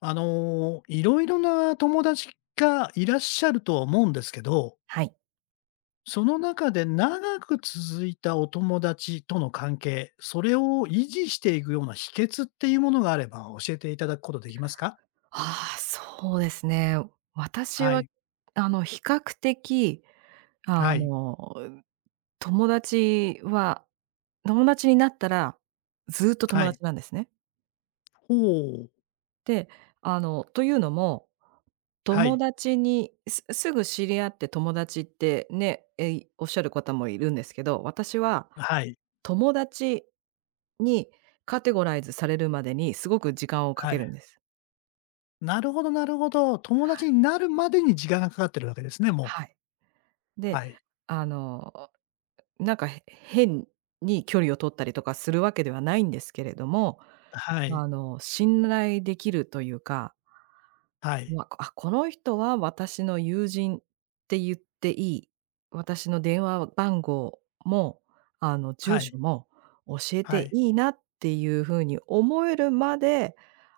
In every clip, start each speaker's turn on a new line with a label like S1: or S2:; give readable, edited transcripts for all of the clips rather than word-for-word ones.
S1: いろいろな友達がいらっしゃるとは思うんですけど、
S2: はい。
S1: その中で長く続いたお友達との関係、それを維持していくような秘訣っていうものがあれば教えていただくことできますか？
S2: ああ、そうですね。私
S1: は
S2: は、
S1: い。
S2: 比較的、
S1: は
S2: あ
S1: い。
S2: の、友達は友達になったら、ずっと友
S1: はい。
S2: 達なんですね。
S1: ほう。
S2: で、というのも、
S1: は
S2: 友
S1: い。
S2: 達にすすぐ知り合って友達ってね、おっしゃる方もいるんですけど、私は
S1: はい。
S2: 友達にカテゴライズされるまでにすごく時間をか
S1: は
S2: ける
S1: い。
S2: んです。
S1: なるほどなるほど。友達になるまでに時間がかかってるわけですね、もう。
S2: はい。で、
S1: はい。
S2: あのなんか、変に距離を取ったりとかするわけではないんですけれども、
S1: はい。
S2: 信頼できるというか、
S1: はい。
S2: この人は私の友人って言っていい、私の電話番号も、住
S1: はい。
S2: 所も教え
S1: は
S2: て
S1: い。
S2: いいなっていうふうに思えるまで、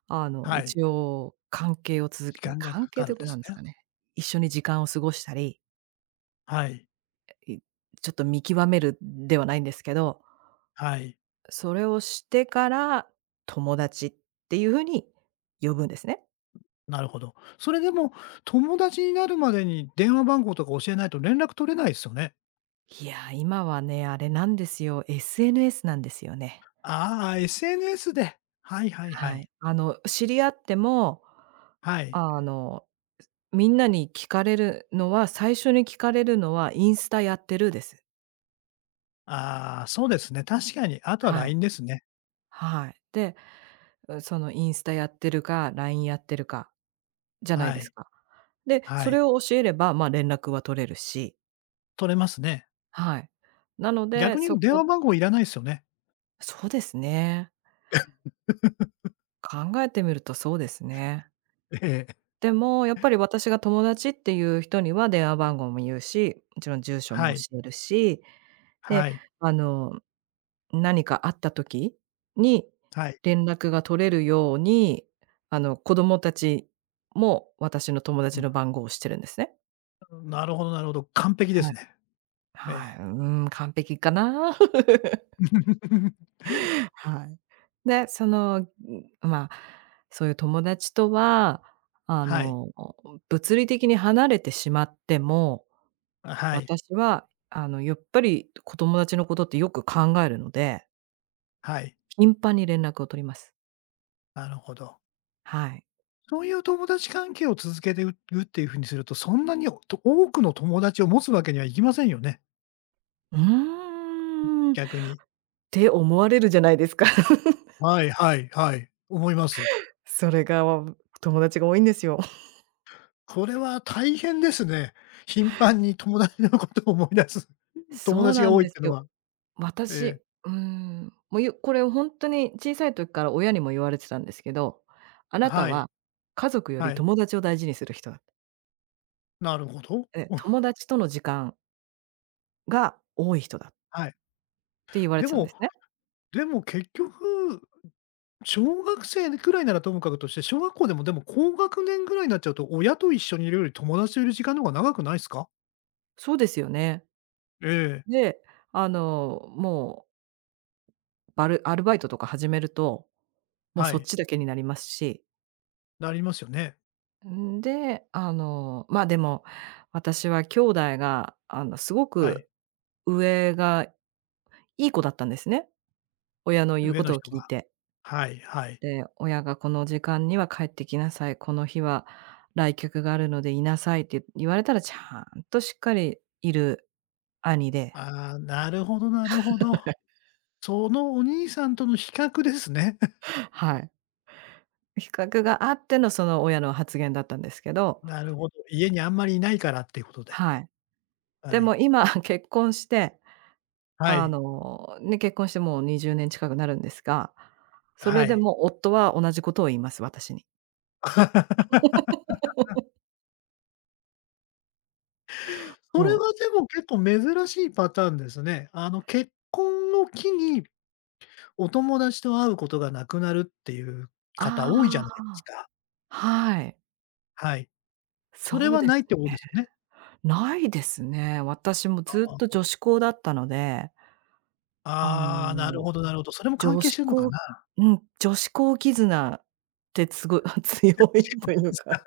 S1: はい。
S2: 一応関係を続
S1: 時
S2: け
S1: 間が
S2: 関
S1: かか
S2: 係
S1: る
S2: と
S1: ん
S2: いうか
S1: で
S2: な
S1: す
S2: んです
S1: ね。
S2: かね、一緒に時間を過ごしたり、
S1: はい。
S2: いちょっと見極めるではないんですけど
S1: はい。
S2: それをしてから、友達っていう風に呼ぶんですね。
S1: なるほど。それでも、友達になるまでに電話番号とか教えないと連絡取れないですよね。
S2: いや、今はね、あれなんですよ、SNS なんですよね。
S1: ああ、SNS で。はいはいは
S2: は
S1: い。
S2: い。知り合っても、
S1: はい。
S2: あの、みんなに聞かれるのは、最初に聞かれるのは「インスタやってる？」です。
S1: ああ、そうですね。確かに。あとは
S2: はい。
S1: LINE ですね。
S2: はい。で、そのインスタやってるか、LINE やってるかじゃない
S1: は
S2: です
S1: い。
S2: か。で、
S1: は
S2: それ
S1: い。
S2: を教えれば、連絡は取れるし、
S1: 取れますね。
S2: はい。なので、
S1: 逆に言うと電話番号いらないですよね。
S2: そうですね。考えてみるとそうですね。
S1: ええ。
S2: でもやっぱり私が友達っていう人には電話番号も言うし、もちろん住所
S1: は
S2: も
S1: い。
S2: 教えるし、で、
S1: はい。
S2: あの、何かあった時に
S1: はい。
S2: 連絡が取れるように、子供たちも私の友達の番号を知ってるんですね。
S1: うん。なるほどなるほど。完璧で
S2: は
S1: す
S2: い。
S1: ね。え
S2: はい、
S1: え。
S2: うーん、完璧かな？はい。で、まあ、そういう友達とは、あ
S1: はい。
S2: の、物理的に離れてしまっても、
S1: はい。
S2: 私は、やっぱり友達のことってよく考えるので、
S1: はい。
S2: 頻繁に連絡を取ります。
S1: なるほど。
S2: はい。
S1: そういう友達関係を続けているっていう風にすると、そんなに、と多くの友達を持つわけにはいきませんよね、
S2: うーん、っ
S1: 逆に。
S2: て思われるじゃないですか。
S1: はいはいはい、思います。
S2: それが、友達が多いんですよ。
S1: これは大変ですね。頻繁に友達のことを思い出す、友
S2: そう
S1: 達
S2: な
S1: が
S2: ん
S1: 多いっ
S2: です
S1: ていうの
S2: よ。
S1: は。ええ、
S2: 私、うーん、もう、これをほんとに小さい時から親にも言われてたんですけど、あなた
S1: は
S2: は
S1: い、
S2: 家族よ
S1: は
S2: り
S1: い、
S2: 友達を大事にする人だ。
S1: なるほど。
S2: で、友 達との時間が多い人だっ
S1: はい。
S2: て言われ
S1: で
S2: てたんで
S1: も
S2: すね。
S1: でも結局、小学生くらいならともかくとして、小学校でも高学年ぐらいになっちゃうと、親と一緒にいるより友達といる時間の方が長くないですか？
S2: そうですよね。
S1: ええ、
S2: で、もう、アルバイトとか始めると、もう
S1: は
S2: そっ
S1: い。
S2: ちだけになりますし
S1: なりますよね。
S2: んで、でも、私は兄弟が、すご
S1: は
S2: く
S1: い。
S2: 上がいい子だったんですね。親の言う
S1: 上
S2: こ
S1: の
S2: とを
S1: 人
S2: 聞
S1: が。
S2: いて。
S1: はいはい。
S2: で、親がこの時間には帰ってきなさい、この日は来客があるのでいなさいって言われたらちゃんとしっかりいる兄で、
S1: ああ、なるほどなるほど。そのお兄さんとの比較ですね。
S2: はい。比較があってのその親の発言だったんですけど、
S1: なるほど。家にあんまりいないからっていうことで。
S2: はい。で
S1: はい。
S2: も今 結婚して
S1: は
S2: あ
S1: い。
S2: の、ね、結婚してもう20年近くなるんですが、それ
S1: は
S2: で
S1: い。
S2: も夫は同じことを言います、私に。
S1: それ
S2: も
S1: が
S2: う、
S1: でも結構珍しいパターンですね。結婚の機に、お友達と会うことがなくなるっていう方多いじゃない
S2: あ
S1: ですか。
S2: あ、はい。
S1: はい。それ
S2: そう
S1: は
S2: で
S1: ないっ
S2: す
S1: てことで
S2: ね。
S1: すよね？
S2: ないですね。私も
S1: あ
S2: ずっと
S1: あ。
S2: 女子校だったので、あ
S1: ああ、なる
S2: の、
S1: ほどなるほど。それも関
S2: 女
S1: 係し
S2: 子
S1: てるのか
S2: 校
S1: な？
S2: うん、女子校絆ってすごい 強いとい うか、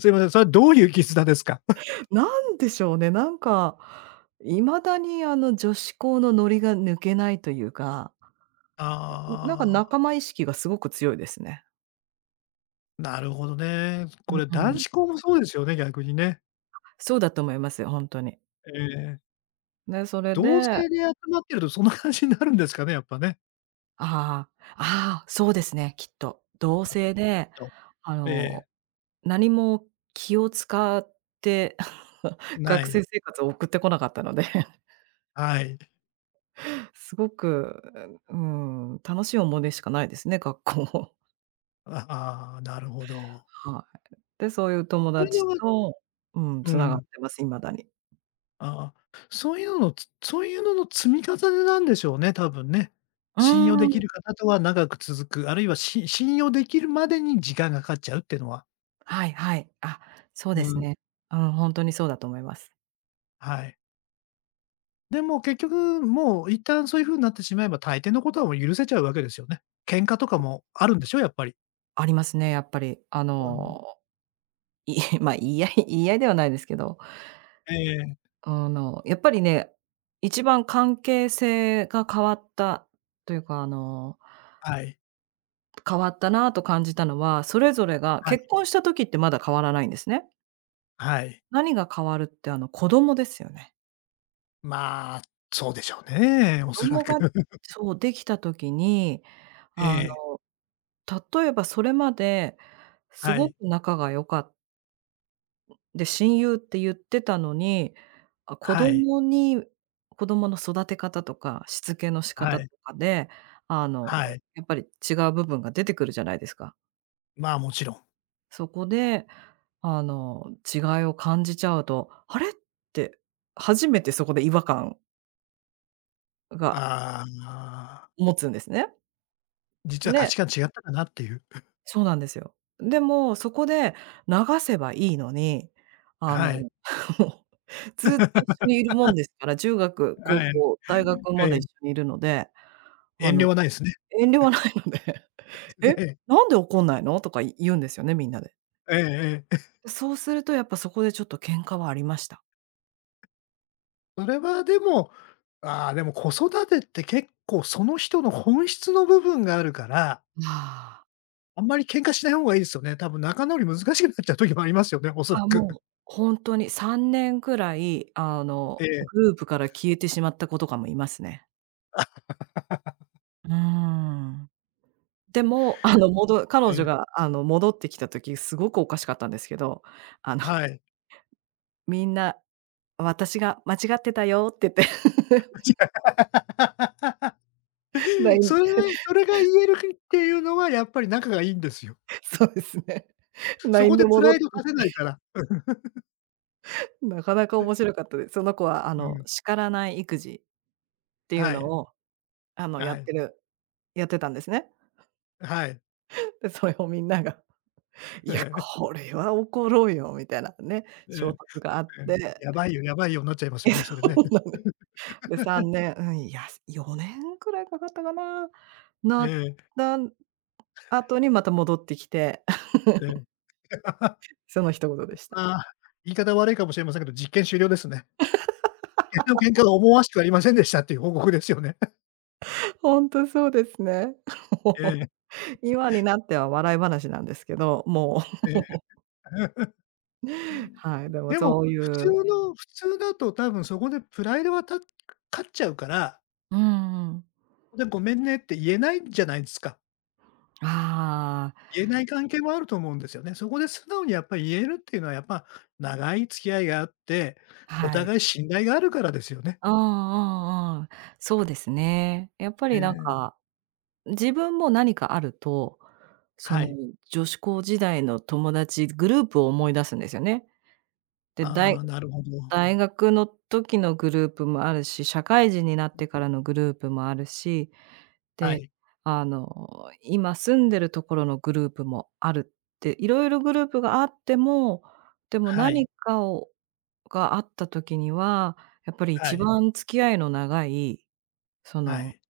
S1: すいません、それはどういう絆ですか？
S2: なんでしょうね、なんか、未だにあの女子校のノリが抜けないというか、なんか
S1: ああ、
S2: 仲間意識がすごく強いですね。
S1: なるほどね。こ
S2: う
S1: れ男
S2: ん、
S1: 子校もそうですよね、逆にね。
S2: そうだと思いますよ、ほんとに。
S1: ええ。
S2: で、それ
S1: 同
S2: で
S1: 性で集まってるとそんな感じになるんですかね、やっぱね。
S2: ああ、ああ、そうですね、きっと。同性で、
S1: と、
S2: あ
S1: ええ、
S2: の、何も気を使って、
S1: な
S2: 学
S1: い。
S2: 生生活を送ってこなかったので、
S1: はい。
S2: すごく、うーん、楽しい思い出しかないですね、学校も。
S1: ああ、なるほど。
S2: はい。で、そういう友
S1: そういう
S2: 達
S1: のが
S2: と、うん、
S1: う
S2: 繋がっ
S1: ん。
S2: てます、未だに。
S1: ああ、そういうののつそういうのの積み重ねなんでしょうね、多分ね。
S2: うー
S1: 信用でき
S2: ん、
S1: る方とは長く続く、あるいは信用できるまでに時間がかかっちゃうっていうのは。
S2: はいはい。あ、そうで
S1: う
S2: す
S1: ん。
S2: ね。うん、ほんとにそうだと思います。
S1: はい。でも結局、もう一旦そういう風になってしまえば、大抵のことはもう許せちゃうわけですよね。喧嘩とかもあるんでしょ？やっぱり。
S2: ありますね、やっぱり。
S1: うん。
S2: い まあ、言い合い 言い合いではないですけど、
S1: ええ、
S2: やっぱりね、一番関係性が変わったというか、
S1: はい、
S2: 変わったなぁと感じたのは、それぞれが
S1: はい、
S2: 結婚した時ってまだ変わらないんですね。
S1: はい。
S2: 何が変わるって、子供ですよね。
S1: まあ、そうでしょうね、
S2: 子
S1: おそら
S2: 供
S1: く。
S2: が そう、できた時に、
S1: え
S2: あの、
S1: え、
S2: 例えばそれまです
S1: は
S2: ごく
S1: い、
S2: 仲が良かっで、親友って言ってたのに、あ、
S1: はい、
S2: 子供の育て方とか、しつけの仕
S1: は
S2: 方と
S1: い、
S2: かで、
S1: はい。
S2: やっぱり違う部分が出てくるじゃないですか。
S1: まあ、もちろん。
S2: そこで、違いを感じちゃうと、あれって、初めてそこで違和感が
S1: ああ、
S2: 持つんですね。
S1: 実は価
S2: で
S1: 値観違ったかなっていう。
S2: そうなんですよ。でも、そこで流せばいいのに、あの、
S1: はい、
S2: もうずっと一緒にいるもんですから、中学、高
S1: はい。
S2: 校、大学
S1: え
S2: まで
S1: え、
S2: 一緒にいるので、あ
S1: 遠慮
S2: の、
S1: はないですね。
S2: 遠慮はないので
S1: え
S2: 「え、
S1: え、
S2: なんで怒んないの？」とか言うんですよね、みんなで。
S1: ええええ。
S2: そうするとやっぱそこでちょっと喧嘩はありました。
S1: それはでも、ああ、でも子育てって結構その人の本質の部分があるから、
S2: ああ。
S1: あんまり喧嘩しない方がいいですよね。多分仲直り難しくなっちゃう時もありますよね、おそら
S2: あ、
S1: く。
S2: もうほんとに3年ぐらい、
S1: ええ、
S2: グループから消えてしまった子とかもいますね。うーん。でも、彼
S1: え
S2: 女
S1: え、
S2: が、戻ってきた時すごくおかしかったんですけど、あの、
S1: はい。
S2: みんな私が間違ってたよって言って、
S1: そ
S2: LINE
S1: れはそれが言えるっていうのはやっぱり仲がいいんですよ。
S2: そうですね。l
S1: そ
S2: i
S1: こ
S2: n で
S1: でプ
S2: 戻
S1: ラ
S2: っ
S1: イ
S2: て
S1: ド
S2: き
S1: 出せない
S2: て、
S1: から。
S2: なかなか面白かったです。その子はあ
S1: う
S2: の、
S1: ん、
S2: 叱らない育児っていう
S1: は
S2: の
S1: い、
S2: を、あの、や
S1: は
S2: っ
S1: い、
S2: てるやってたんですね。
S1: はい。
S2: で、それをみんなが、い
S1: え
S2: や、
S1: え、
S2: これは怒ろうよみたいなね、
S1: ええ、
S2: 衝突があっ
S1: ええ。
S2: て、
S1: やばいよやばいよになっちゃいま すよ
S2: え、
S1: ね、
S2: そ
S1: それね。
S2: うなんですで、3 年、うん、いや、4年くらいかかったかな。な
S1: え
S2: っ
S1: え、
S2: た後にまた戻ってきて、
S1: ええ。
S2: その一言でした。
S1: まあ、言い方悪いかもしれませんけど、実験終了ですね。実験の結果が思わしくありませんでしたっていう報告ですよね。
S2: ほんとそうですね。も
S1: え
S2: う、
S1: え、
S2: 今になっては笑い話なんですけど、も
S1: ええ。
S2: う、はい、でも
S1: でも、
S2: そういう、
S1: 普通だと多分そこでプライドが勝っちゃうから、
S2: うんうん。
S1: でごめんねって言えないじゃないですか。
S2: あ
S1: 言えない関係もあると思うんですよね。そこで素直にやっぱり言えるっていうのはやっぱ、長い付き合いがあって、
S2: あ、
S1: お
S2: はい。
S1: 互い信頼があるからですよね。
S2: うんうんうん。そうですね。やっぱ
S1: え
S2: りなん
S1: え、
S2: か、自分も何かあると、そ
S1: は
S2: の
S1: い。
S2: 女子高時代の友達グループを思い出すんですよね。で、
S1: ああ、なるほど。
S2: 大学の時のグループもあるし、社会人になってからのグループもあるし、
S1: は
S2: で、
S1: い。
S2: 今住んでるところのグループもあるって、いろいろグループがあっても、でも
S1: は
S2: 何
S1: い。
S2: かをがあった時には、やっぱり
S1: は
S2: 一
S1: い。
S2: 番付き合いの長い、そ
S1: は
S2: の、
S1: い。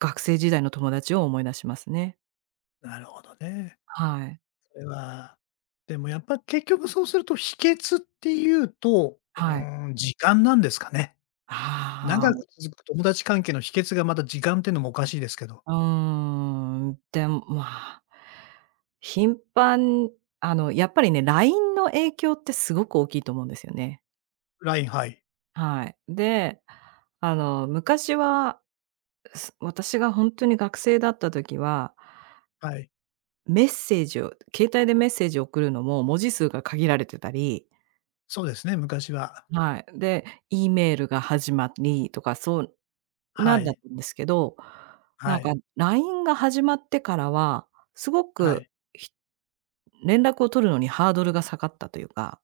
S2: 学生時代の友達を思い出しますね。
S1: なるほどね。
S2: はい。
S1: これは、でもやっぱ結局そうすると、秘訣っていうと、
S2: はい。
S1: 時間なんですかね。
S2: あ
S1: 長く
S2: あ。
S1: 続く友達関係の秘訣がまた時間ってのもおかしいですけど。
S2: うーん、でも、まあ、頻繁あの、やっぱりね、LINE の影響ってすごく大きいと思うんですよね。
S1: LINE、はい。
S2: はい。で、昔は、私がほんとに学生だった時は、
S1: はい。
S2: メッセージを携帯でメッセージを送るのも文字数が限られてたり、
S1: そうですね、昔は。
S2: はい、で、E メールが始まりとか、そうな
S1: は
S2: んだっ
S1: い。
S2: たんですけど、な
S1: は
S2: んか
S1: い。
S2: LINE が始まってからは、すご
S1: は
S2: く
S1: い。
S2: 連絡を取るのにハードルが下がったというか、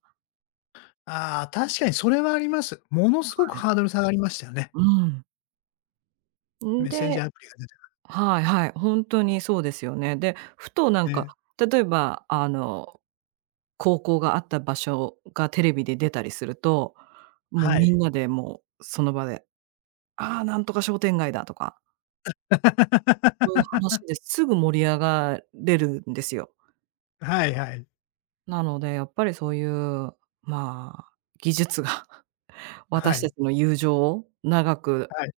S1: ああ、確かにそれはあります。ものすごく
S2: はい。
S1: ハードル下がりましたよね。
S2: うん。ん
S1: メッセンジャ
S2: で
S1: ーアプリが
S2: はいはい、本当にそうですよね。で、ふとなん
S1: 出て
S2: か、
S1: ね。
S2: 例えば高校があった場所がテレビで出たりすると、もう
S1: は
S2: み
S1: い。
S2: んなでもうその場で、「ああ、なんとか商店街だ」とか、そういう話 ですぐ盛り上がれるんですよ。
S1: はいはい。
S2: なのでやっぱりそういう、まあ、技術が
S1: は
S2: 私た
S1: い。
S2: ちの友情を長く
S1: はい。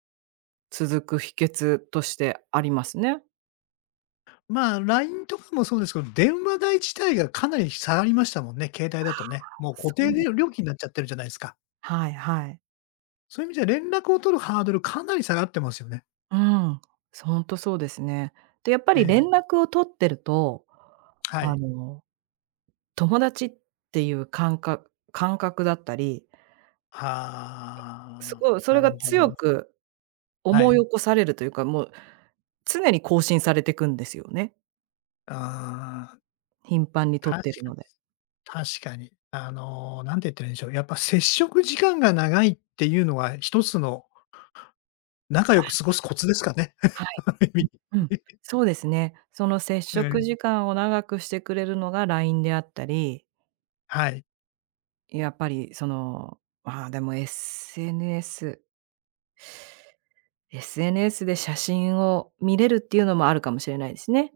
S2: 続く秘訣としてありますね。
S1: まあ、LINE とかもそうですけど、電話代自体がかなり下がりましたもんね、携帯だとね。もう固
S2: そ
S1: 定
S2: う
S1: で
S2: です
S1: 料金になっちゃってるじゃないですか。
S2: はいはい。
S1: そういう意味じゃ連絡を取るハードルかなり下がってますよね。
S2: うん。ほんとそうですね。で、やっぱ
S1: え
S2: り連
S1: え、
S2: 絡を取ってると、
S1: は
S2: あ
S1: い。
S2: の、友達っていう感覚だったり、
S1: は
S2: す
S1: あ、
S2: ごいそ
S1: な
S2: れが
S1: るほど。
S2: 強く
S1: は
S2: 思い
S1: い。
S2: 起こされるというか、もう常に更新されてくんですよね。
S1: ああ、
S2: 頻繁に取
S1: 確
S2: ってる
S1: かに。
S2: ので。
S1: 確かに。なんて言ったらいいんでしょう、やっぱ接触時間が長いっていうのは一つの仲良く過ごすコツですかね。
S2: はい。
S1: ある意味。
S2: うん、うん。そうですね。その接
S1: ええ、
S2: 触時間を長くしてくれるのが LINE であったり
S1: はい。
S2: やっぱりその、ああ、でも SNS で写真を見れるっていうのもあるかもしれないですね。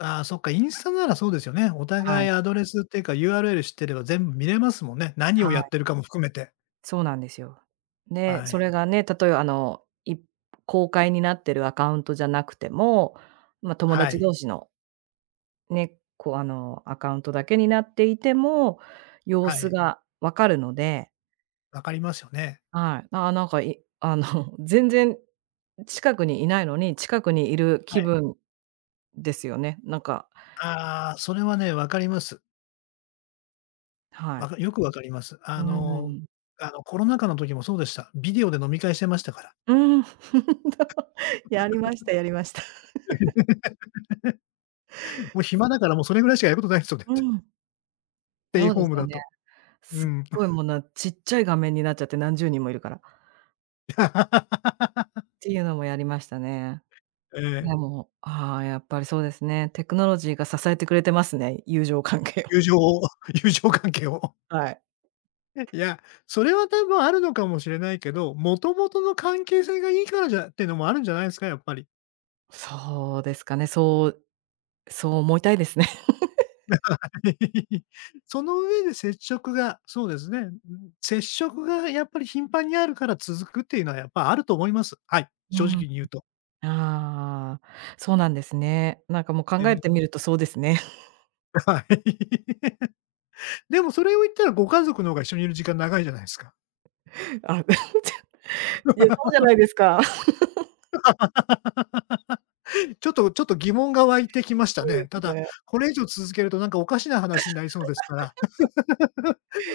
S1: ああ、そっか、インスタならそうですよね。お
S2: は
S1: 互
S2: い、
S1: いアドレスっていうか URL 知ってれば全部見れますもんね。何
S2: は
S1: をやっ
S2: い、
S1: てるかも含めて。
S2: そうなんですよ。で、
S1: は
S2: そ
S1: い。
S2: れがね、例えば公開になってるアカウントじゃなくても、まあ、友
S1: は
S2: 達
S1: い。
S2: 同士のね、こうアカウントだけになっていても、様
S1: は
S2: 子
S1: い。
S2: がわかるので、
S1: 分かりますよね。
S2: はい、ああ、なんか全然近くにいないのに、近くにいる
S1: は
S2: 気
S1: い。
S2: 分ですよね。なんか
S1: ああ、それはね、分かります。
S2: はい。
S1: よく分かります。
S2: うん。
S1: コロナ禍の時もそうでした。ビデオで飲み会してましたから。
S2: うん。やりましたやりました。
S1: もう暇だからもうそれぐらいしかやることないですよね
S2: うん。
S1: ステイ
S2: そう
S1: ホ
S2: で
S1: ー
S2: す
S1: ム
S2: よ
S1: だ
S2: ね。
S1: と。う
S2: すっ
S1: ん。
S2: ごいもうちっちゃい画面になっちゃって何十人もいるから。っ ていうのもやりましたね。
S1: え
S2: で
S1: え。
S2: も、ああ、やっぱりそうですね。テクノロジーが支えてくれてますね、友情関係を。
S1: 友情を友情関係を。
S2: はい。
S1: いや、それは多分あるのかもしれないけど、もともとの関係性がいいからじゃってのもあるんじゃないですか、やっぱり。
S2: そうですかね。そうそう思いたいですね。
S1: その上で接触が、そうですね、接触がやっぱり頻繁にあるから続くっていうのはやっぱあると思います。はい、
S2: う
S1: 正
S2: ん。
S1: 直に言うと。
S2: ああ、そうなんですね。なんかもう考えて
S1: ね
S2: みるとそうですね。
S1: はい。でもそれを言ったらご家族の方が一緒にいる時間長いじゃないですか。
S2: あ いや、そうじゃないですか。
S1: ちょっと疑問が湧いてきまし
S2: そ
S1: た
S2: うで
S1: ね。た
S2: す
S1: だ、
S2: ね。
S1: これ以上続けるとなんかおかしな話になりそうですから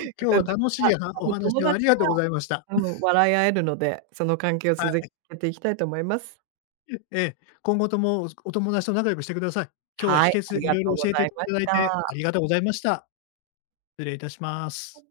S1: 今日は
S2: でも、
S1: 楽しいは
S2: 多
S1: お
S2: 分友
S1: 話をあり
S2: 達
S1: がとうございました。
S2: は、うん、笑い合えるので、その関係を
S1: は
S2: 続
S1: い。
S2: けていきたいと思います。
S1: ええ、今後ともお友達と仲良くしてください。今日は
S2: は
S1: 秘
S2: い、あ
S1: 訣
S2: り
S1: い
S2: が
S1: ろい
S2: と
S1: ろ
S2: うご
S1: 教えて
S2: ざ
S1: い
S2: いまし
S1: ただいてあ
S2: た。
S1: りがとうございました。失礼いたします。